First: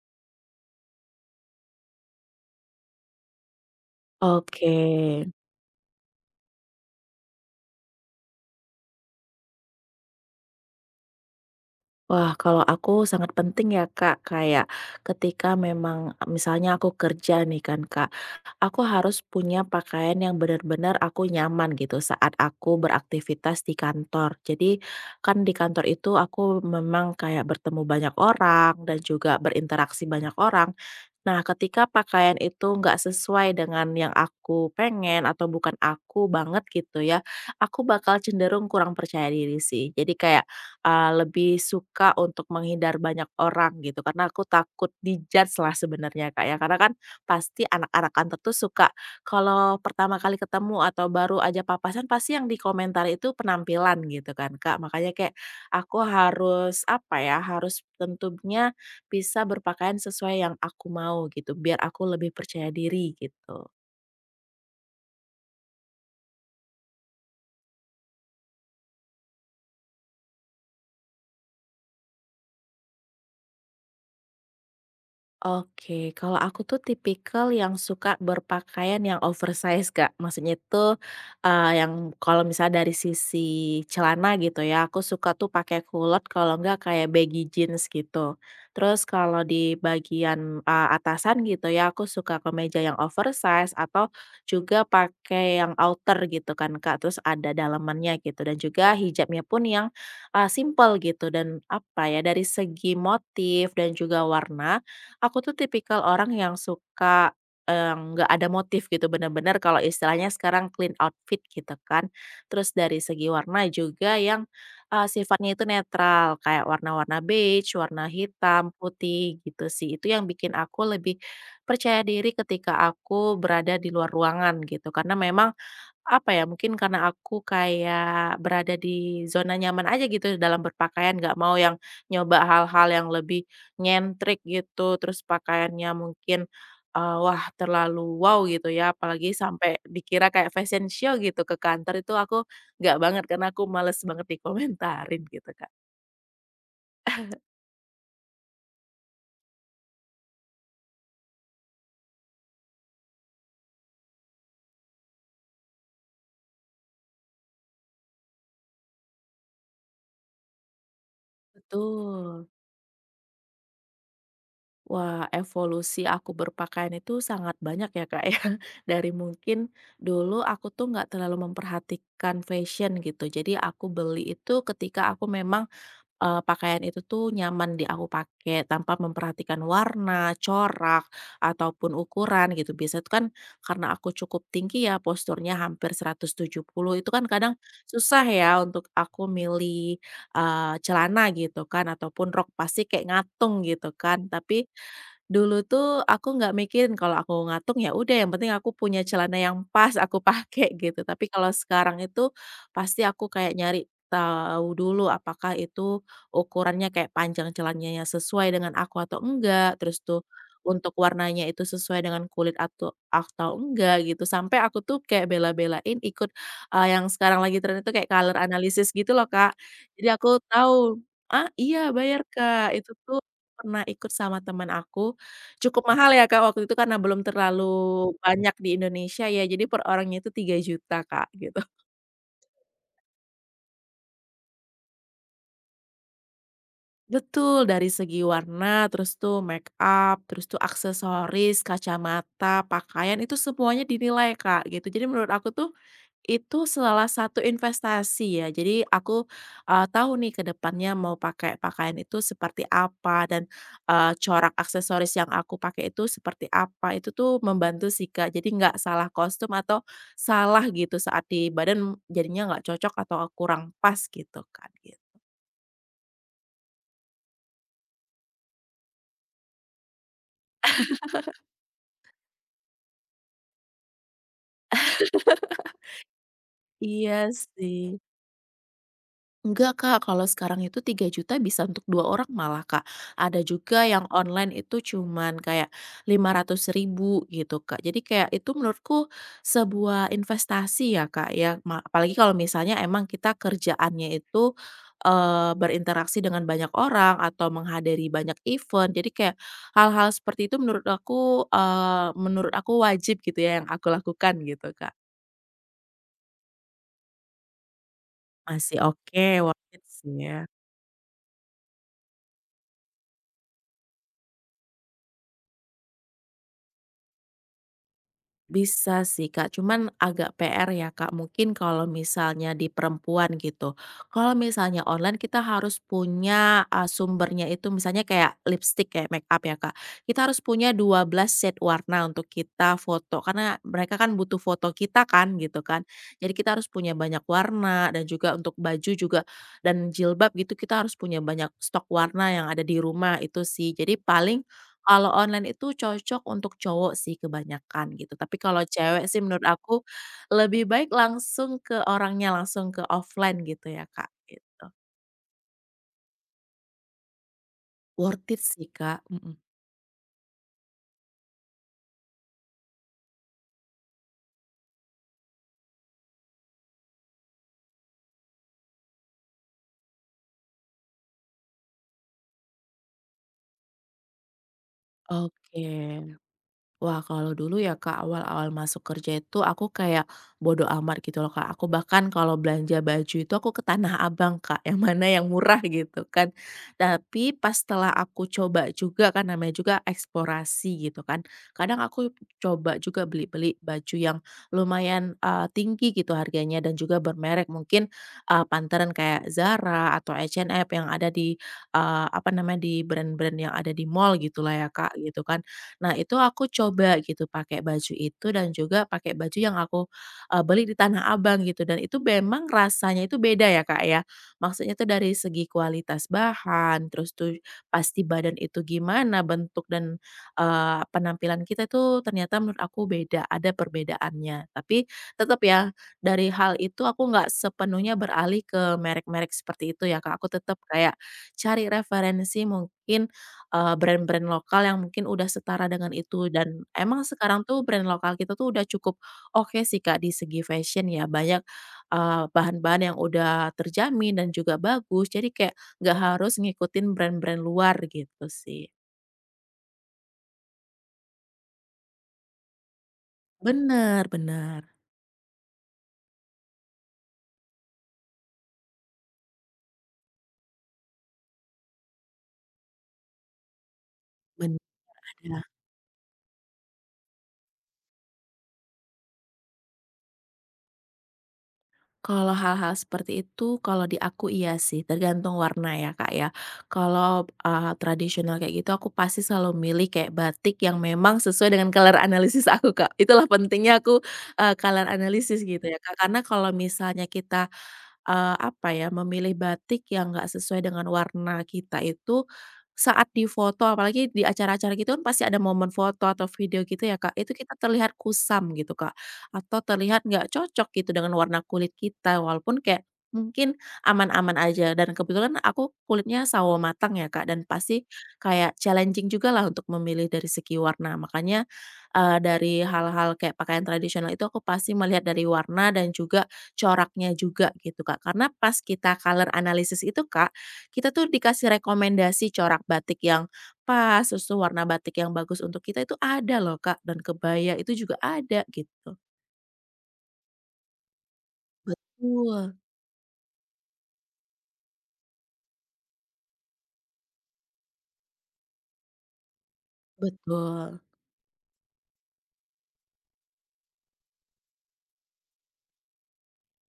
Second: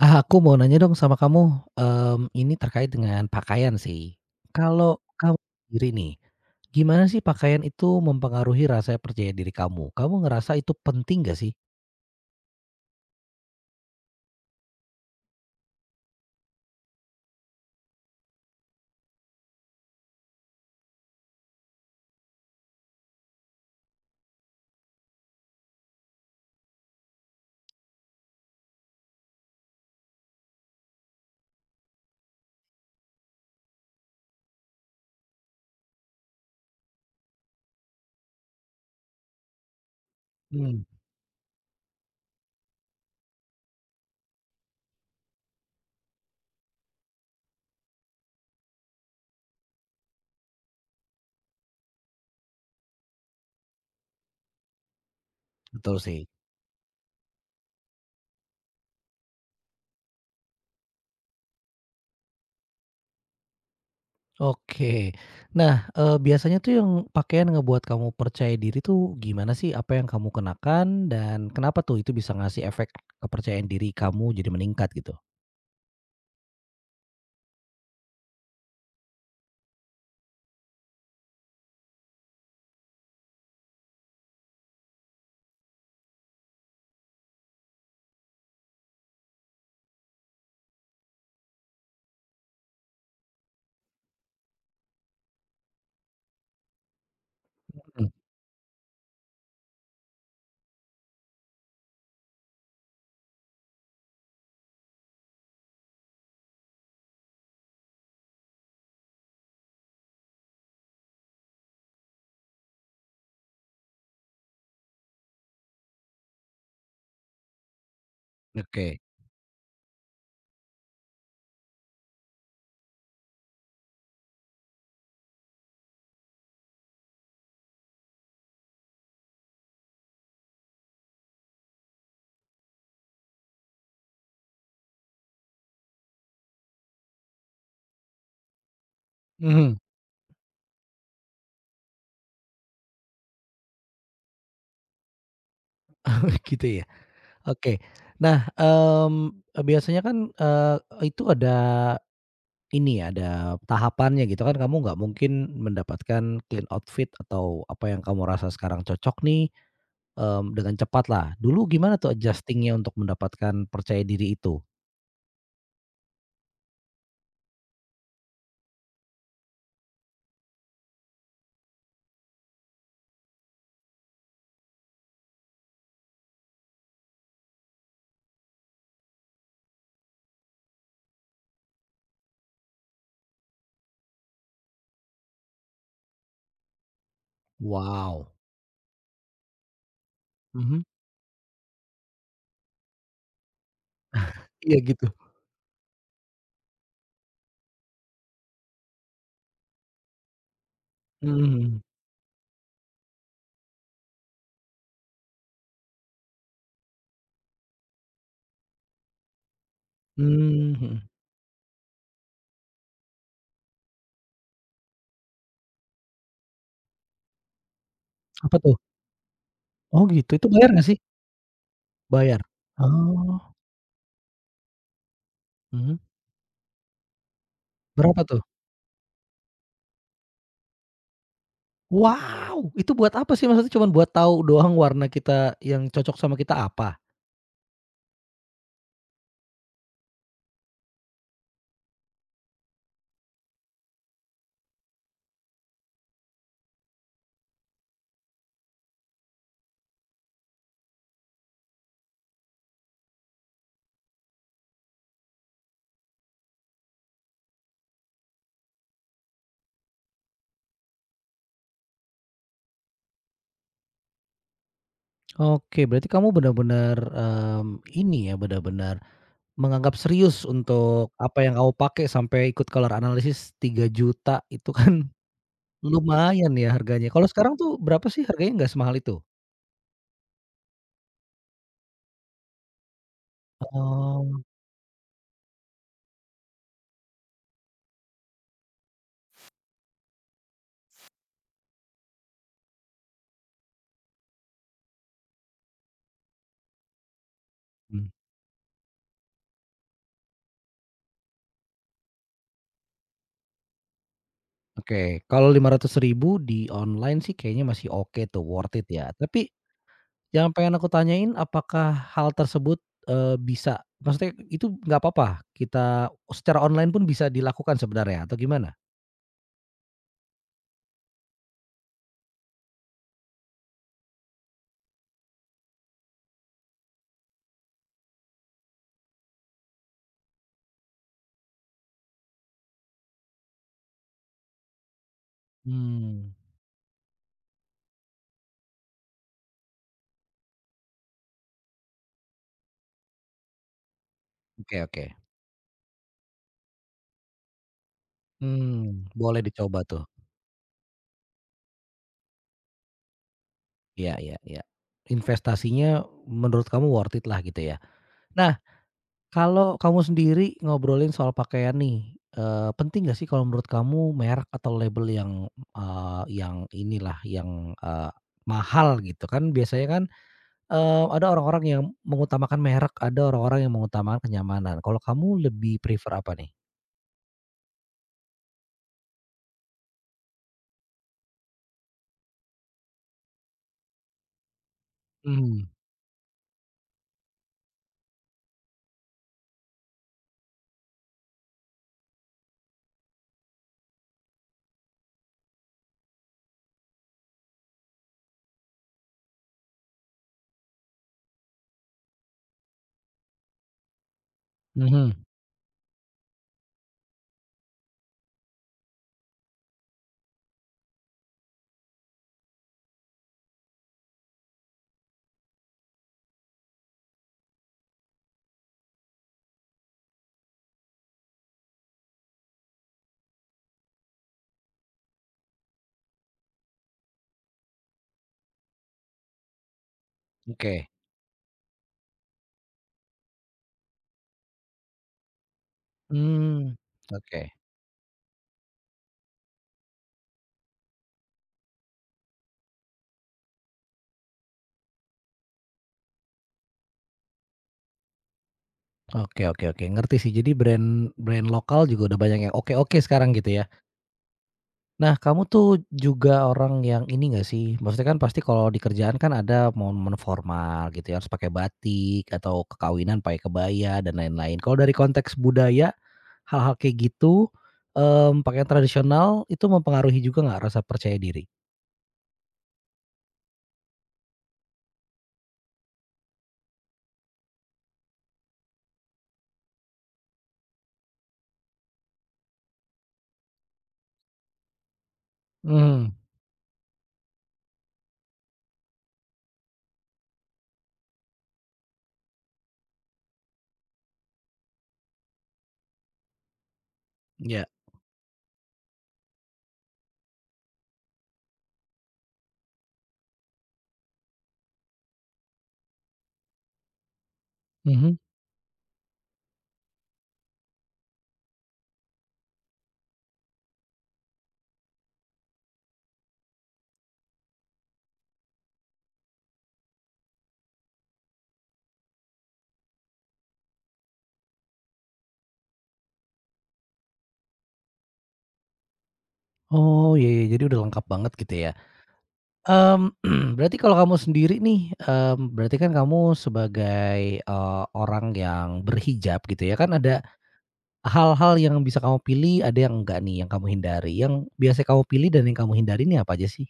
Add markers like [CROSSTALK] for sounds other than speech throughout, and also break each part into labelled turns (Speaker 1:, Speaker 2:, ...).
Speaker 1: Ah, aku mau nanya dong sama kamu, ini terkait dengan pakaian sih.
Speaker 2: Oke.
Speaker 1: Kalau kamu sendiri nih, gimana sih pakaian itu mempengaruhi rasa percaya diri kamu? Kamu ngerasa itu penting gak sih?
Speaker 2: Wah, kalau aku sangat penting ya, Kak, kayak ketika memang misalnya aku kerja nih kan, Kak, aku harus punya pakaian yang benar-benar aku nyaman gitu saat aku beraktivitas di kantor. Jadi kan di kantor itu aku memang kayak bertemu banyak orang dan juga berinteraksi banyak orang. Nah, ketika pakaian itu nggak sesuai dengan yang aku pengen atau bukan aku banget gitu ya, aku bakal cenderung kurang percaya diri sih. Jadi kayak
Speaker 1: Mmm,
Speaker 2: lebih suka untuk menghindar banyak orang gitu, karena aku takut dijudge lah sebenarnya, Kak, ya, karena kan pasti anak-anak kantor tuh suka kalau pertama kali ketemu atau baru aja papasan pasti yang dikomentari itu penampilan gitu kan, Kak, makanya kayak
Speaker 1: betul
Speaker 2: aku
Speaker 1: sih.
Speaker 2: harus apa ya, harus tentunya bisa berpakaian sesuai yang aku mau gitu, biar aku lebih percaya diri gitu.
Speaker 1: Oke. Nah, biasanya tuh yang pakaian ngebuat kamu percaya diri tuh gimana sih? Apa yang kamu kenakan dan kenapa tuh itu bisa ngasih efek kepercayaan diri kamu jadi meningkat gitu?
Speaker 2: Oke, kalau aku tuh tipikal yang suka berpakaian yang oversize, Kak. Maksudnya tuh, yang kalau misalnya dari sisi celana gitu ya, aku suka tuh pakai kulot kalau enggak kayak baggy jeans gitu. Terus kalau di bagian, atasan gitu ya, aku suka kemeja yang oversize atau juga pakai yang outer gitu kan, Kak. Terus ada
Speaker 1: Mhm,
Speaker 2: dalamannya gitu dan juga hijabnya pun yang, simpel gitu, dan apa ya, dari segi motif dan juga warna. Aku tuh tipikal orang yang suka, nggak ada motif gitu, bener-bener kalau istilahnya sekarang clean outfit gitu kan. Terus dari segi warna juga yang, sifatnya itu netral, kayak warna-warna beige, warna hitam,
Speaker 1: oke.
Speaker 2: putih gitu sih. Itu yang bikin aku lebih percaya diri ketika aku berada di luar ruangan gitu, karena memang apa ya, mungkin karena aku kayak berada di zona nyaman aja gitu dalam berpakaian, nggak mau yang nyoba hal-hal yang lebih nyentrik gitu, terus pakaiannya mungkin, wah terlalu wow gitu ya, apalagi
Speaker 1: Mhm,
Speaker 2: sampai dikira kayak fashion show gitu ke kantor, itu aku nggak banget, karena aku males banget dikomentarin gitu, Kak.
Speaker 1: [LAUGHS] gitu ya? Oke. Nah, biasanya kan, itu ada ini ya, ada tahapannya gitu kan, kamu nggak mungkin mendapatkan clean outfit atau apa yang kamu rasa sekarang cocok nih, dengan cepatlah. Dulu gimana tuh
Speaker 2: Betul.
Speaker 1: adjusting-nya untuk mendapatkan percaya diri itu?
Speaker 2: Wah, evolusi aku berpakaian itu sangat banyak ya, Kak, ya. [LAUGHS] Dari mungkin dulu aku tuh nggak terlalu memperhatikan fashion gitu. Jadi aku beli itu ketika aku memang pakaian itu tuh nyaman di aku pakai tanpa memperhatikan warna, corak, ataupun ukuran gitu. Biasa itu kan karena aku cukup tinggi ya posturnya hampir 170 itu kan kadang susah
Speaker 1: Wow,
Speaker 2: ya untuk aku milih,
Speaker 1: mhm.
Speaker 2: celana gitu kan ataupun rok pasti kayak ngatung gitu kan. Tapi
Speaker 1: Iya gitu.
Speaker 2: dulu tuh aku nggak mikirin, kalau aku ngatung ya udah, yang penting aku punya celana yang pas [LAUGHS] aku pakai gitu. Tapi
Speaker 1: Mhm
Speaker 2: kalau
Speaker 1: mhm.
Speaker 2: sekarang itu pasti aku kayak nyari tahu dulu apakah itu ukurannya kayak panjang celananya sesuai dengan aku atau enggak, terus tuh
Speaker 1: Mmm, mhm.
Speaker 2: untuk warnanya itu sesuai dengan kulit atau enggak gitu. Sampai aku tuh kayak bela-belain ikut, yang sekarang lagi tren itu kayak color
Speaker 1: Apa tuh?
Speaker 2: analysis gitu loh, Kak.
Speaker 1: Oh
Speaker 2: Jadi
Speaker 1: gitu,
Speaker 2: aku
Speaker 1: itu bayar nggak sih?
Speaker 2: tahu. Ah, iya bayar,
Speaker 1: Bayar?
Speaker 2: Kak. Itu tuh
Speaker 1: Oh,
Speaker 2: pernah ikut sama teman aku, cukup
Speaker 1: mhm.
Speaker 2: mahal ya, Kak, waktu itu karena belum terlalu
Speaker 1: Berapa tuh?
Speaker 2: banyak di Indonesia ya, jadi per orangnya itu 3 juta, Kak, gitu.
Speaker 1: Wow! Itu buat apa sih? Maksudnya cuman buat tahu doang warna kita yang cocok sama kita apa?
Speaker 2: Betul, dari segi warna, terus tuh make up, terus tuh aksesoris, kacamata, pakaian itu semuanya dinilai, Kak, gitu. Jadi menurut aku tuh itu salah satu investasi ya. Jadi aku, tahu nih ke depannya mau pakai pakaian itu seperti apa dan, corak aksesoris yang aku pakai itu seperti apa. Itu tuh membantu sih, Kak. Jadi nggak salah kostum atau salah gitu saat di badan jadinya nggak cocok atau kurang pas gitu kan, gitu.
Speaker 1: Oke, berarti kamu benar-benar, ini ya, benar-benar menganggap serius untuk apa yang kamu pakai sampai ikut color analysis 3 juta itu kan [LAUGHS] lumayan ya harganya.
Speaker 2: Iya
Speaker 1: Kalau sekarang
Speaker 2: sih.
Speaker 1: tuh berapa sih harganya, nggak semahal itu?
Speaker 2: Enggak, Kak, kalau sekarang itu 3 juta bisa untuk 2 orang malah, Kak. Ada juga yang
Speaker 1: Oh,
Speaker 2: online itu cuman kayak 500 ribu gitu, Kak. Jadi kayak itu menurutku sebuah investasi ya, Kak, ya. Apalagi kalau misalnya emang kita kerjaannya itu, berinteraksi dengan banyak orang atau
Speaker 1: mmm,
Speaker 2: menghadiri banyak event. Jadi kayak hal-hal seperti itu menurut aku, menurut aku wajib gitu ya yang aku lakukan gitu, Kak.
Speaker 1: oke. Kalau 500 ribu di online sih kayaknya masih oke tuh, worth
Speaker 2: Masih
Speaker 1: it ya.
Speaker 2: oke,
Speaker 1: Tapi
Speaker 2: worth it sih ya.
Speaker 1: yang pengen aku tanyain apakah hal tersebut, bisa maksudnya itu nggak apa-apa, kita secara online pun bisa dilakukan sebenarnya atau gimana?
Speaker 2: Bisa sih, Kak, cuman agak PR ya, Kak, mungkin kalau misalnya di perempuan gitu. Kalau misalnya online kita harus punya, sumbernya itu misalnya kayak lipstick kayak make up ya, Kak, kita harus punya 12 set warna untuk kita foto, karena mereka kan butuh foto kita kan, gitu kan. Jadi
Speaker 1: Mmm,
Speaker 2: kita harus punya banyak warna dan juga untuk baju juga dan jilbab gitu, kita harus punya banyak stok warna yang ada di rumah, itu sih. Jadi paling
Speaker 1: oke, oke.
Speaker 2: kalau online itu cocok untuk cowok sih kebanyakan gitu, tapi kalau cewek sih
Speaker 1: Boleh
Speaker 2: menurut
Speaker 1: dicoba
Speaker 2: aku
Speaker 1: tuh.
Speaker 2: lebih baik langsung ke orangnya, langsung ke offline gitu ya, Kak.
Speaker 1: Iya, iya, iya. Investasinya menurut kamu worth it lah gitu ya.
Speaker 2: Worth it
Speaker 1: Nah,
Speaker 2: sih, Kak, mhm.
Speaker 1: kalau kamu sendiri ngobrolin soal pakaian nih, penting nggak sih kalau menurut kamu merek atau label yang, yang inilah yang, mahal gitu kan biasanya kan. Ada orang-orang yang mengutamakan merek, ada orang-orang yang mengutamakan kenyamanan. Kalau kamu
Speaker 2: Oke.
Speaker 1: lebih prefer apa nih?
Speaker 2: Wah, kalau dulu ya, Kak, awal-awal masuk kerja itu aku kayak bodo amat gitu loh, Kak. Aku bahkan kalau belanja baju itu aku ke Tanah Abang, Kak, yang mana yang murah [LAUGHS]
Speaker 1: Mmm,
Speaker 2: gitu kan. Tapi pas setelah aku coba juga kan namanya juga eksplorasi gitu kan. Kadang aku coba juga beli-beli baju yang lumayan tinggi gitu harganya dan juga bermerek. Mungkin pantaran kayak Zara atau H&M yang ada di apa namanya di brand-brand yang ada di mall gitu lah ya, Kak,
Speaker 1: mhm,
Speaker 2: gitu kan. Nah, itu aku coba gitu pakai baju itu dan juga pakai baju yang aku, beli di Tanah Abang gitu, dan itu memang rasanya itu beda ya, Kak, ya. Maksudnya itu dari segi kualitas bahan, terus tuh pasti badan itu gimana bentuk dan, penampilan kita itu ternyata menurut aku beda, ada perbedaannya. Tapi tetap ya, dari hal itu aku nggak sepenuhnya beralih ke merek-merek seperti itu ya, Kak. Aku tetap
Speaker 1: oke.
Speaker 2: kayak cari referensi mungkin, brand-brand lokal yang mungkin udah setara dengan itu, dan
Speaker 1: Mmm.
Speaker 2: emang
Speaker 1: Oke.
Speaker 2: sekarang tuh brand lokal kita tuh udah cukup oke sih, Kak, di segi fashion ya banyak, bahan-bahan yang udah terjamin dan juga bagus jadi kayak nggak harus ngikutin brand-brand luar gitu sih.
Speaker 1: Oke, oke, oke, ngerti sih. Jadi brand brand lokal juga udah banyak yang oke-oke sekarang gitu ya?
Speaker 2: Bener, bener,
Speaker 1: Nah, kamu tuh juga orang yang ini nggak sih, maksudnya kan pasti kalau di kerjaan kan ada momen-momen formal gitu ya, harus pakai batik atau kekawinan pakai kebaya dan lain-lain.
Speaker 2: bener.
Speaker 1: Kalau dari konteks budaya, hal-hal kayak gitu, pakaian tradisional itu mempengaruhi juga nggak rasa percaya diri?
Speaker 2: Kalau hal-hal seperti itu, kalau di aku iya sih, tergantung warna ya, Kak, ya. Kalau, tradisional kayak gitu, aku pasti selalu milih kayak batik yang memang sesuai dengan color analisis aku, Kak. Itulah pentingnya aku, color analysis gitu ya, Kak.
Speaker 1: Hmm,
Speaker 2: Karena kalau misalnya kita apa ya, memilih batik yang nggak sesuai dengan warna kita itu saat difoto, apalagi di acara-acara gitu kan pasti ada momen foto atau video gitu ya, Kak, itu kita
Speaker 1: ya.
Speaker 2: terlihat kusam gitu, Kak, atau terlihat nggak cocok gitu dengan warna kulit kita, walaupun kayak mungkin aman-aman aja dan kebetulan aku kulitnya sawo matang ya, Kak, dan pasti
Speaker 1: Mhm.
Speaker 2: kayak challenging juga lah untuk memilih dari segi warna. Makanya, dari hal-hal kayak pakaian tradisional itu aku pasti melihat dari warna dan juga coraknya juga gitu, Kak. Karena pas kita color analysis itu, Kak, kita tuh dikasih rekomendasi corak batik yang pas, terus tuh warna batik yang bagus untuk kita itu ada loh, Kak, dan kebaya itu juga ada gitu.
Speaker 1: Oh, iya ya, jadi udah lengkap banget gitu ya.
Speaker 2: Betul,
Speaker 1: Mmm, [CLEARS THROAT] Berarti kalau kamu sendiri nih, berarti kan kamu sebagai, orang yang berhijab gitu ya, kan ada
Speaker 2: betul.
Speaker 1: hal-hal yang bisa kamu pilih, ada yang enggak nih yang kamu hindari? Yang biasanya kamu pilih dan yang kamu hindari ini apa aja sih?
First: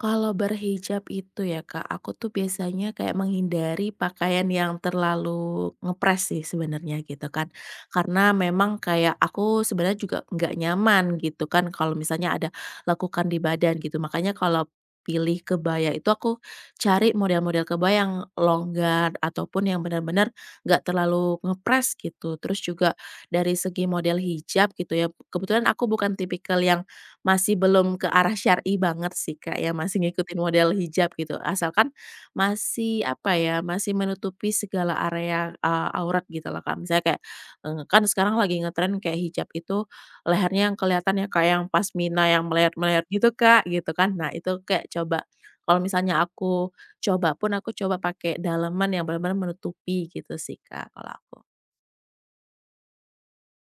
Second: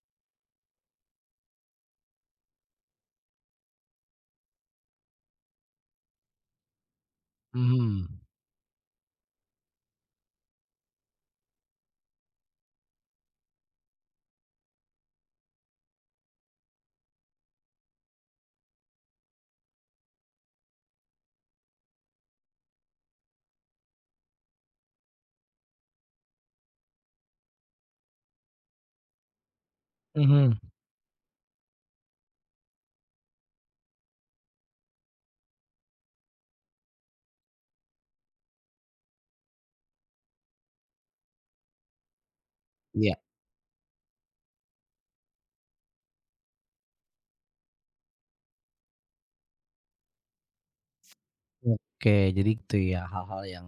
Speaker 2: Kalau berhijab itu ya, Kak, aku tuh biasanya kayak menghindari pakaian yang terlalu ngepres sih sebenarnya gitu kan.
Speaker 1: Mhm.
Speaker 2: Karena memang kayak aku sebenarnya juga nggak nyaman gitu kan kalau misalnya ada lekukan di badan gitu. Makanya kalau pilih kebaya itu aku cari model-model kebaya yang longgar ataupun yang benar-benar nggak terlalu ngepres gitu. Terus juga dari segi model hijab gitu ya. Kebetulan aku bukan tipikal yang masih belum ke arah syar'i banget sih, Kak, ya, masih ngikutin
Speaker 1: Mhm.
Speaker 2: model hijab gitu, asalkan masih, apa ya, masih menutupi segala area, aurat gitu loh, Kak. Misalnya kayak, kan sekarang lagi ngetren kayak hijab itu lehernya yang kelihatan ya, Kak, yang pasmina yang melayar-melayar
Speaker 1: Iya.
Speaker 2: gitu, Kak, gitu kan. Nah, itu kayak coba kalau misalnya aku coba pun, aku coba pakai daleman yang bener-bener menutupi gitu sih, Kak, kalau aku.
Speaker 1: Oke, jadi gitu ya hal-hal yang,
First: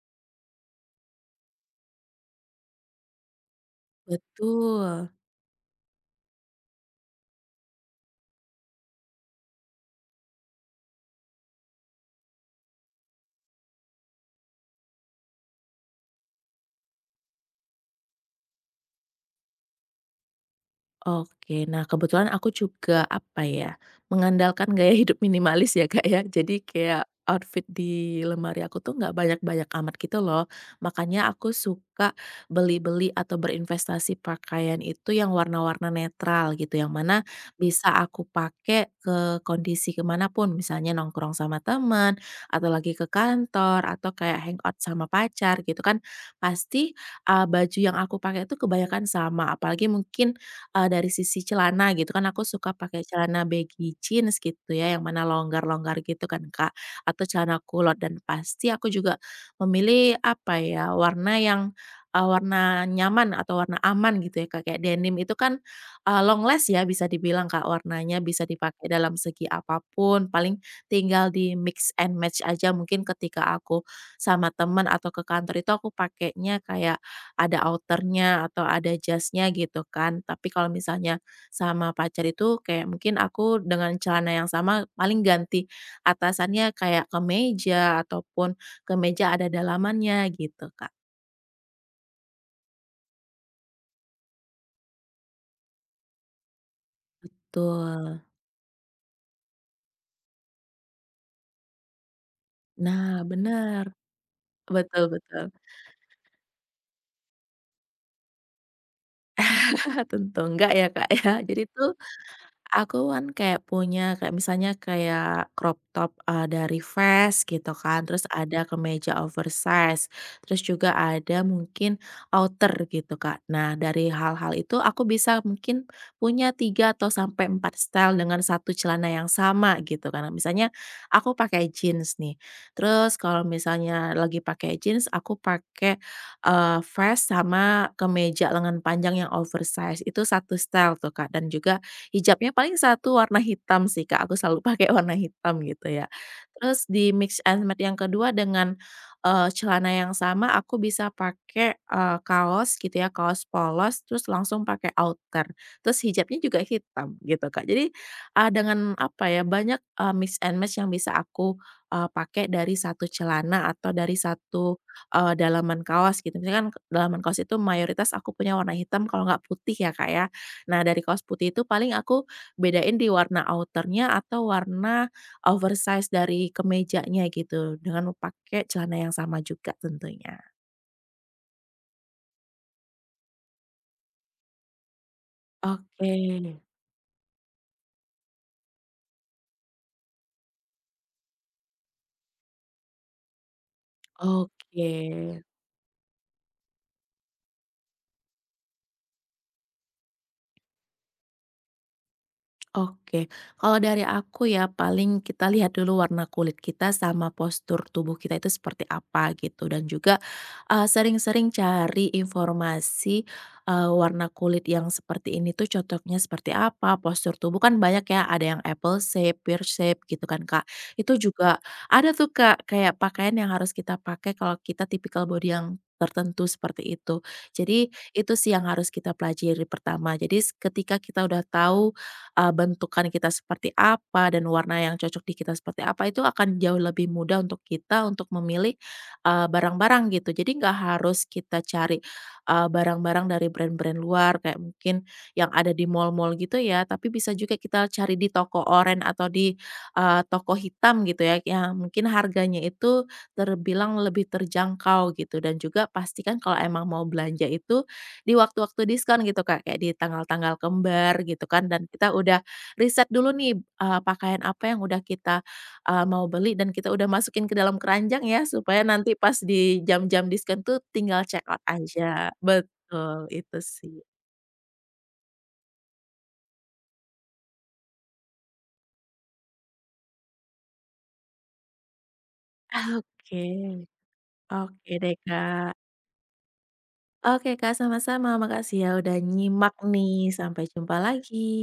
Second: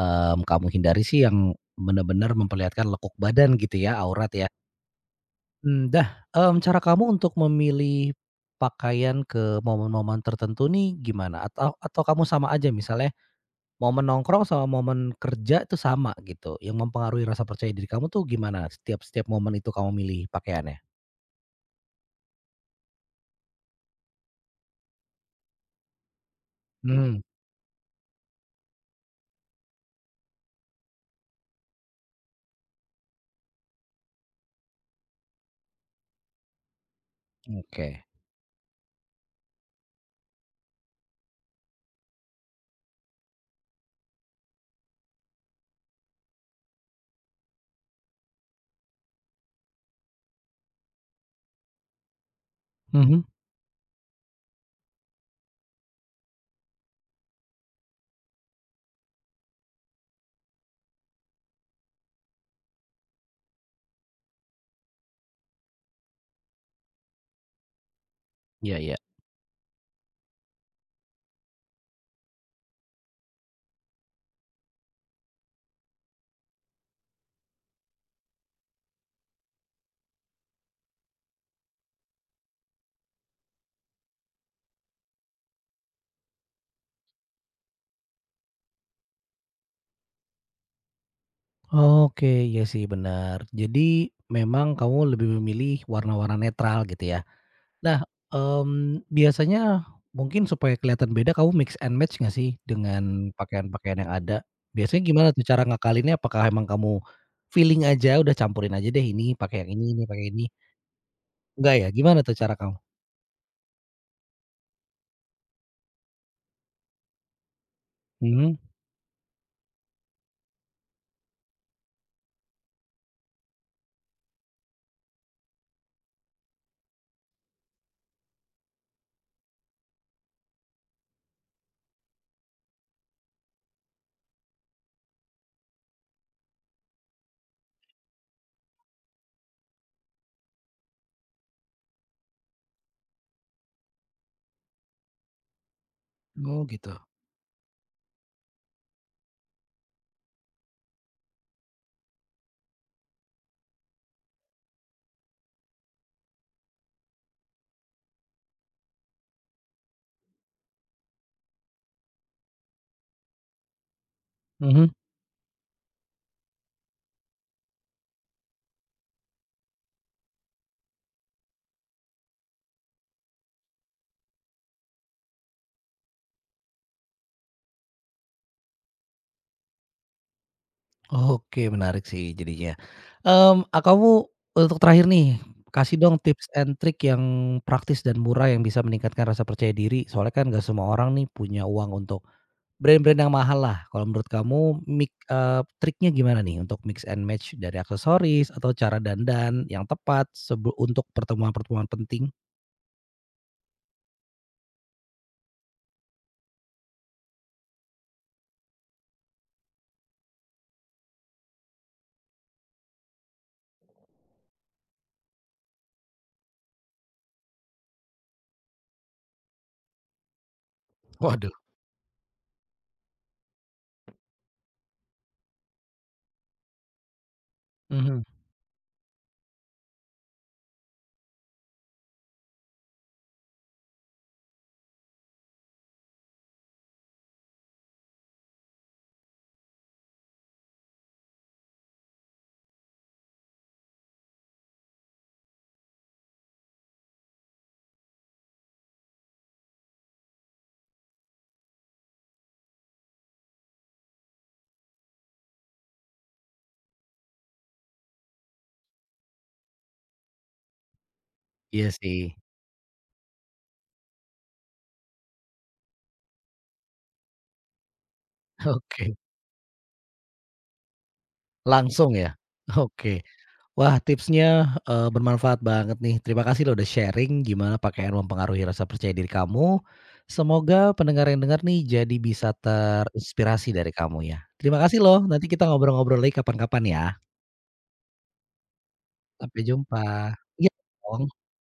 Speaker 1: kamu hindari sih yang benar-benar memperlihatkan lekuk badan gitu ya, aurat ya.
Speaker 2: Betul.
Speaker 1: Dah, cara kamu untuk memilih pakaian ke momen-momen tertentu nih gimana? Atau kamu sama aja misalnya momen nongkrong sama momen kerja itu sama gitu, yang mempengaruhi rasa percaya diri kamu tuh gimana setiap setiap momen itu kamu milih pakaiannya?
Speaker 2: Oke, nah kebetulan aku juga apa ya, mengandalkan gaya [LAUGHS] hidup minimalis ya, Kak, ya. Jadi kayak
Speaker 1: Mmm,
Speaker 2: outfit di lemari aku tuh nggak banyak-banyak amat gitu loh. Makanya aku suka beli-beli atau berinvestasi pakaian itu yang warna-warna netral gitu. Yang mana bisa
Speaker 1: oke.
Speaker 2: aku pakai ke kondisi kemanapun. Misalnya nongkrong sama teman, atau lagi ke kantor, atau kayak hangout sama pacar gitu kan. Pasti baju yang aku pakai itu kebanyakan sama. Apalagi mungkin dari sisi celana gitu kan aku suka pakai
Speaker 1: Mhm.
Speaker 2: celana baggy jeans gitu ya, yang mana longgar-longgar gitu kan, Kak, atau celana kulot, dan pasti aku juga memilih apa ya, warna yang, warna nyaman atau warna aman gitu ya, Kak, kayak denim itu kan, longless ya bisa dibilang, Kak, warnanya bisa
Speaker 1: Iya
Speaker 2: dipakai
Speaker 1: iya.
Speaker 2: dalam segi apapun, paling tinggal di mix and match aja mungkin ketika aku sama teman atau ke kantor itu aku pakainya kayak ada outernya atau ada jasnya gitu kan. Tapi kalau misalnya sama pacar itu kayak mungkin aku dengan celana yang sama paling ganti atasannya kayak kemeja ataupun kemeja ada dalamannya gitu, Kak.
Speaker 1: Oke, iya sih benar. Jadi memang kamu lebih memilih warna-warna netral gitu ya. Nah,
Speaker 2: Betul.
Speaker 1: biasanya mungkin supaya kelihatan beda kamu mix and match nggak sih
Speaker 2: Nah,
Speaker 1: dengan
Speaker 2: benar.
Speaker 1: pakaian-pakaian yang ada? Biasanya
Speaker 2: Betul,
Speaker 1: gimana
Speaker 2: betul.
Speaker 1: tuh cara ngakalinnya? Apakah emang kamu feeling aja udah campurin aja deh ini pakai yang ini
Speaker 2: [LAUGHS]
Speaker 1: pakai
Speaker 2: Tentu
Speaker 1: ini?
Speaker 2: enggak ya, Kak, ya. Jadi
Speaker 1: Enggak ya?
Speaker 2: tuh
Speaker 1: Gimana tuh cara kamu?
Speaker 2: aku kan kayak punya kayak misalnya kayak crop top, dari vest gitu kan, terus
Speaker 1: Mhm.
Speaker 2: ada kemeja oversize, terus juga ada mungkin outer gitu, Kak. Nah, dari hal-hal itu aku bisa mungkin punya 3 atau sampai 4 style dengan satu celana yang sama gitu kan. Misalnya aku pakai jeans nih, terus kalau misalnya lagi pakai jeans aku pakai, Vans sama kemeja lengan panjang yang oversize, itu satu style tuh, Kak, dan juga hijabnya paling satu warna hitam sih, Kak, aku selalu [LAUGHS] pakai warna hitam gitu ya.
Speaker 1: Oh
Speaker 2: Terus
Speaker 1: gitu.
Speaker 2: di mix and match yang kedua dengan, celana yang sama aku bisa pakai, kaos gitu ya, kaos polos terus langsung pakai outer, terus hijabnya juga hitam gitu, Kak. Jadi, dengan apa ya, banyak, mix and match yang bisa aku, pakai dari satu celana atau dari satu
Speaker 1: Mhm.
Speaker 2: dalaman kaos gitu. Misalkan dalaman kaos itu mayoritas aku punya warna hitam kalau nggak putih ya, Kak, ya. Nah, dari kaos putih itu paling aku bedain di warna outernya atau warna oversize dari kemejanya gitu, dengan pakai celana yang sama juga tentunya.
Speaker 1: Oke menarik sih jadinya. Mmm, a kamu untuk terakhir nih, kasih
Speaker 2: Oke,
Speaker 1: dong tips and trick yang praktis dan murah yang bisa meningkatkan rasa percaya diri, soalnya kan nggak semua orang nih punya uang untuk brand-brand yang mahal lah. Kalau menurut kamu
Speaker 2: oke.
Speaker 1: triknya gimana nih untuk mix and match dari aksesoris atau cara dandan yang tepat sebe untuk pertemuan-pertemuan penting?
Speaker 2: Oke, kalau dari aku ya paling kita lihat dulu warna kulit kita sama postur tubuh kita itu seperti apa gitu, dan juga sering-sering cari informasi warna kulit yang seperti ini tuh cocoknya seperti apa, postur tubuh kan banyak ya, ada yang apple shape, pear shape gitu kan, Kak. Itu
Speaker 1: Waduh.
Speaker 2: juga ada tuh, Kak, kayak pakaian yang harus kita pakai kalau kita tipikal body yang tertentu seperti itu. Jadi
Speaker 1: Mhm.
Speaker 2: itu sih yang harus kita pelajari pertama. Jadi ketika kita udah tahu bentukan kita seperti apa dan warna yang cocok di kita seperti apa, itu akan jauh lebih mudah untuk kita untuk memilih, barang-barang gitu. Jadi nggak harus kita cari, barang-barang dari brand-brand luar kayak mungkin yang ada di mall-mall gitu ya, tapi bisa juga kita cari di toko oren atau di, toko hitam gitu ya, yang mungkin harganya itu terbilang lebih terjangkau gitu, dan juga pastikan kalau emang mau belanja itu, di waktu-waktu diskon gitu, Kak, kayak di tanggal-tanggal kembar gitu kan, dan
Speaker 1: Iya
Speaker 2: kita
Speaker 1: sih.
Speaker 2: udah riset dulu nih, pakaian apa yang udah kita, mau beli dan kita udah masukin ke dalam keranjang ya
Speaker 1: [LAUGHS]
Speaker 2: supaya
Speaker 1: Oke.
Speaker 2: nanti pas di jam-jam diskon tuh tinggal check out
Speaker 1: Langsung
Speaker 2: aja.
Speaker 1: ya? Oke.
Speaker 2: Betul, itu
Speaker 1: Wah
Speaker 2: sih.
Speaker 1: tipsnya, bermanfaat banget nih. Terima kasih loh udah sharing gimana pakaian mempengaruhi rasa percaya diri kamu. Semoga pendengar yang dengar nih jadi bisa
Speaker 2: Oke.
Speaker 1: terinspirasi dari kamu ya. Terima
Speaker 2: Oke
Speaker 1: kasih
Speaker 2: deh,
Speaker 1: loh, nanti kita
Speaker 2: Kak.
Speaker 1: ngobrol-ngobrol lagi kapan-kapan ya.
Speaker 2: Oke, Kak, sama-sama. Makasih ya udah
Speaker 1: Sampai
Speaker 2: nyimak
Speaker 1: jumpa.
Speaker 2: nih. Sampai
Speaker 1: Iya
Speaker 2: jumpa
Speaker 1: dong.
Speaker 2: lagi.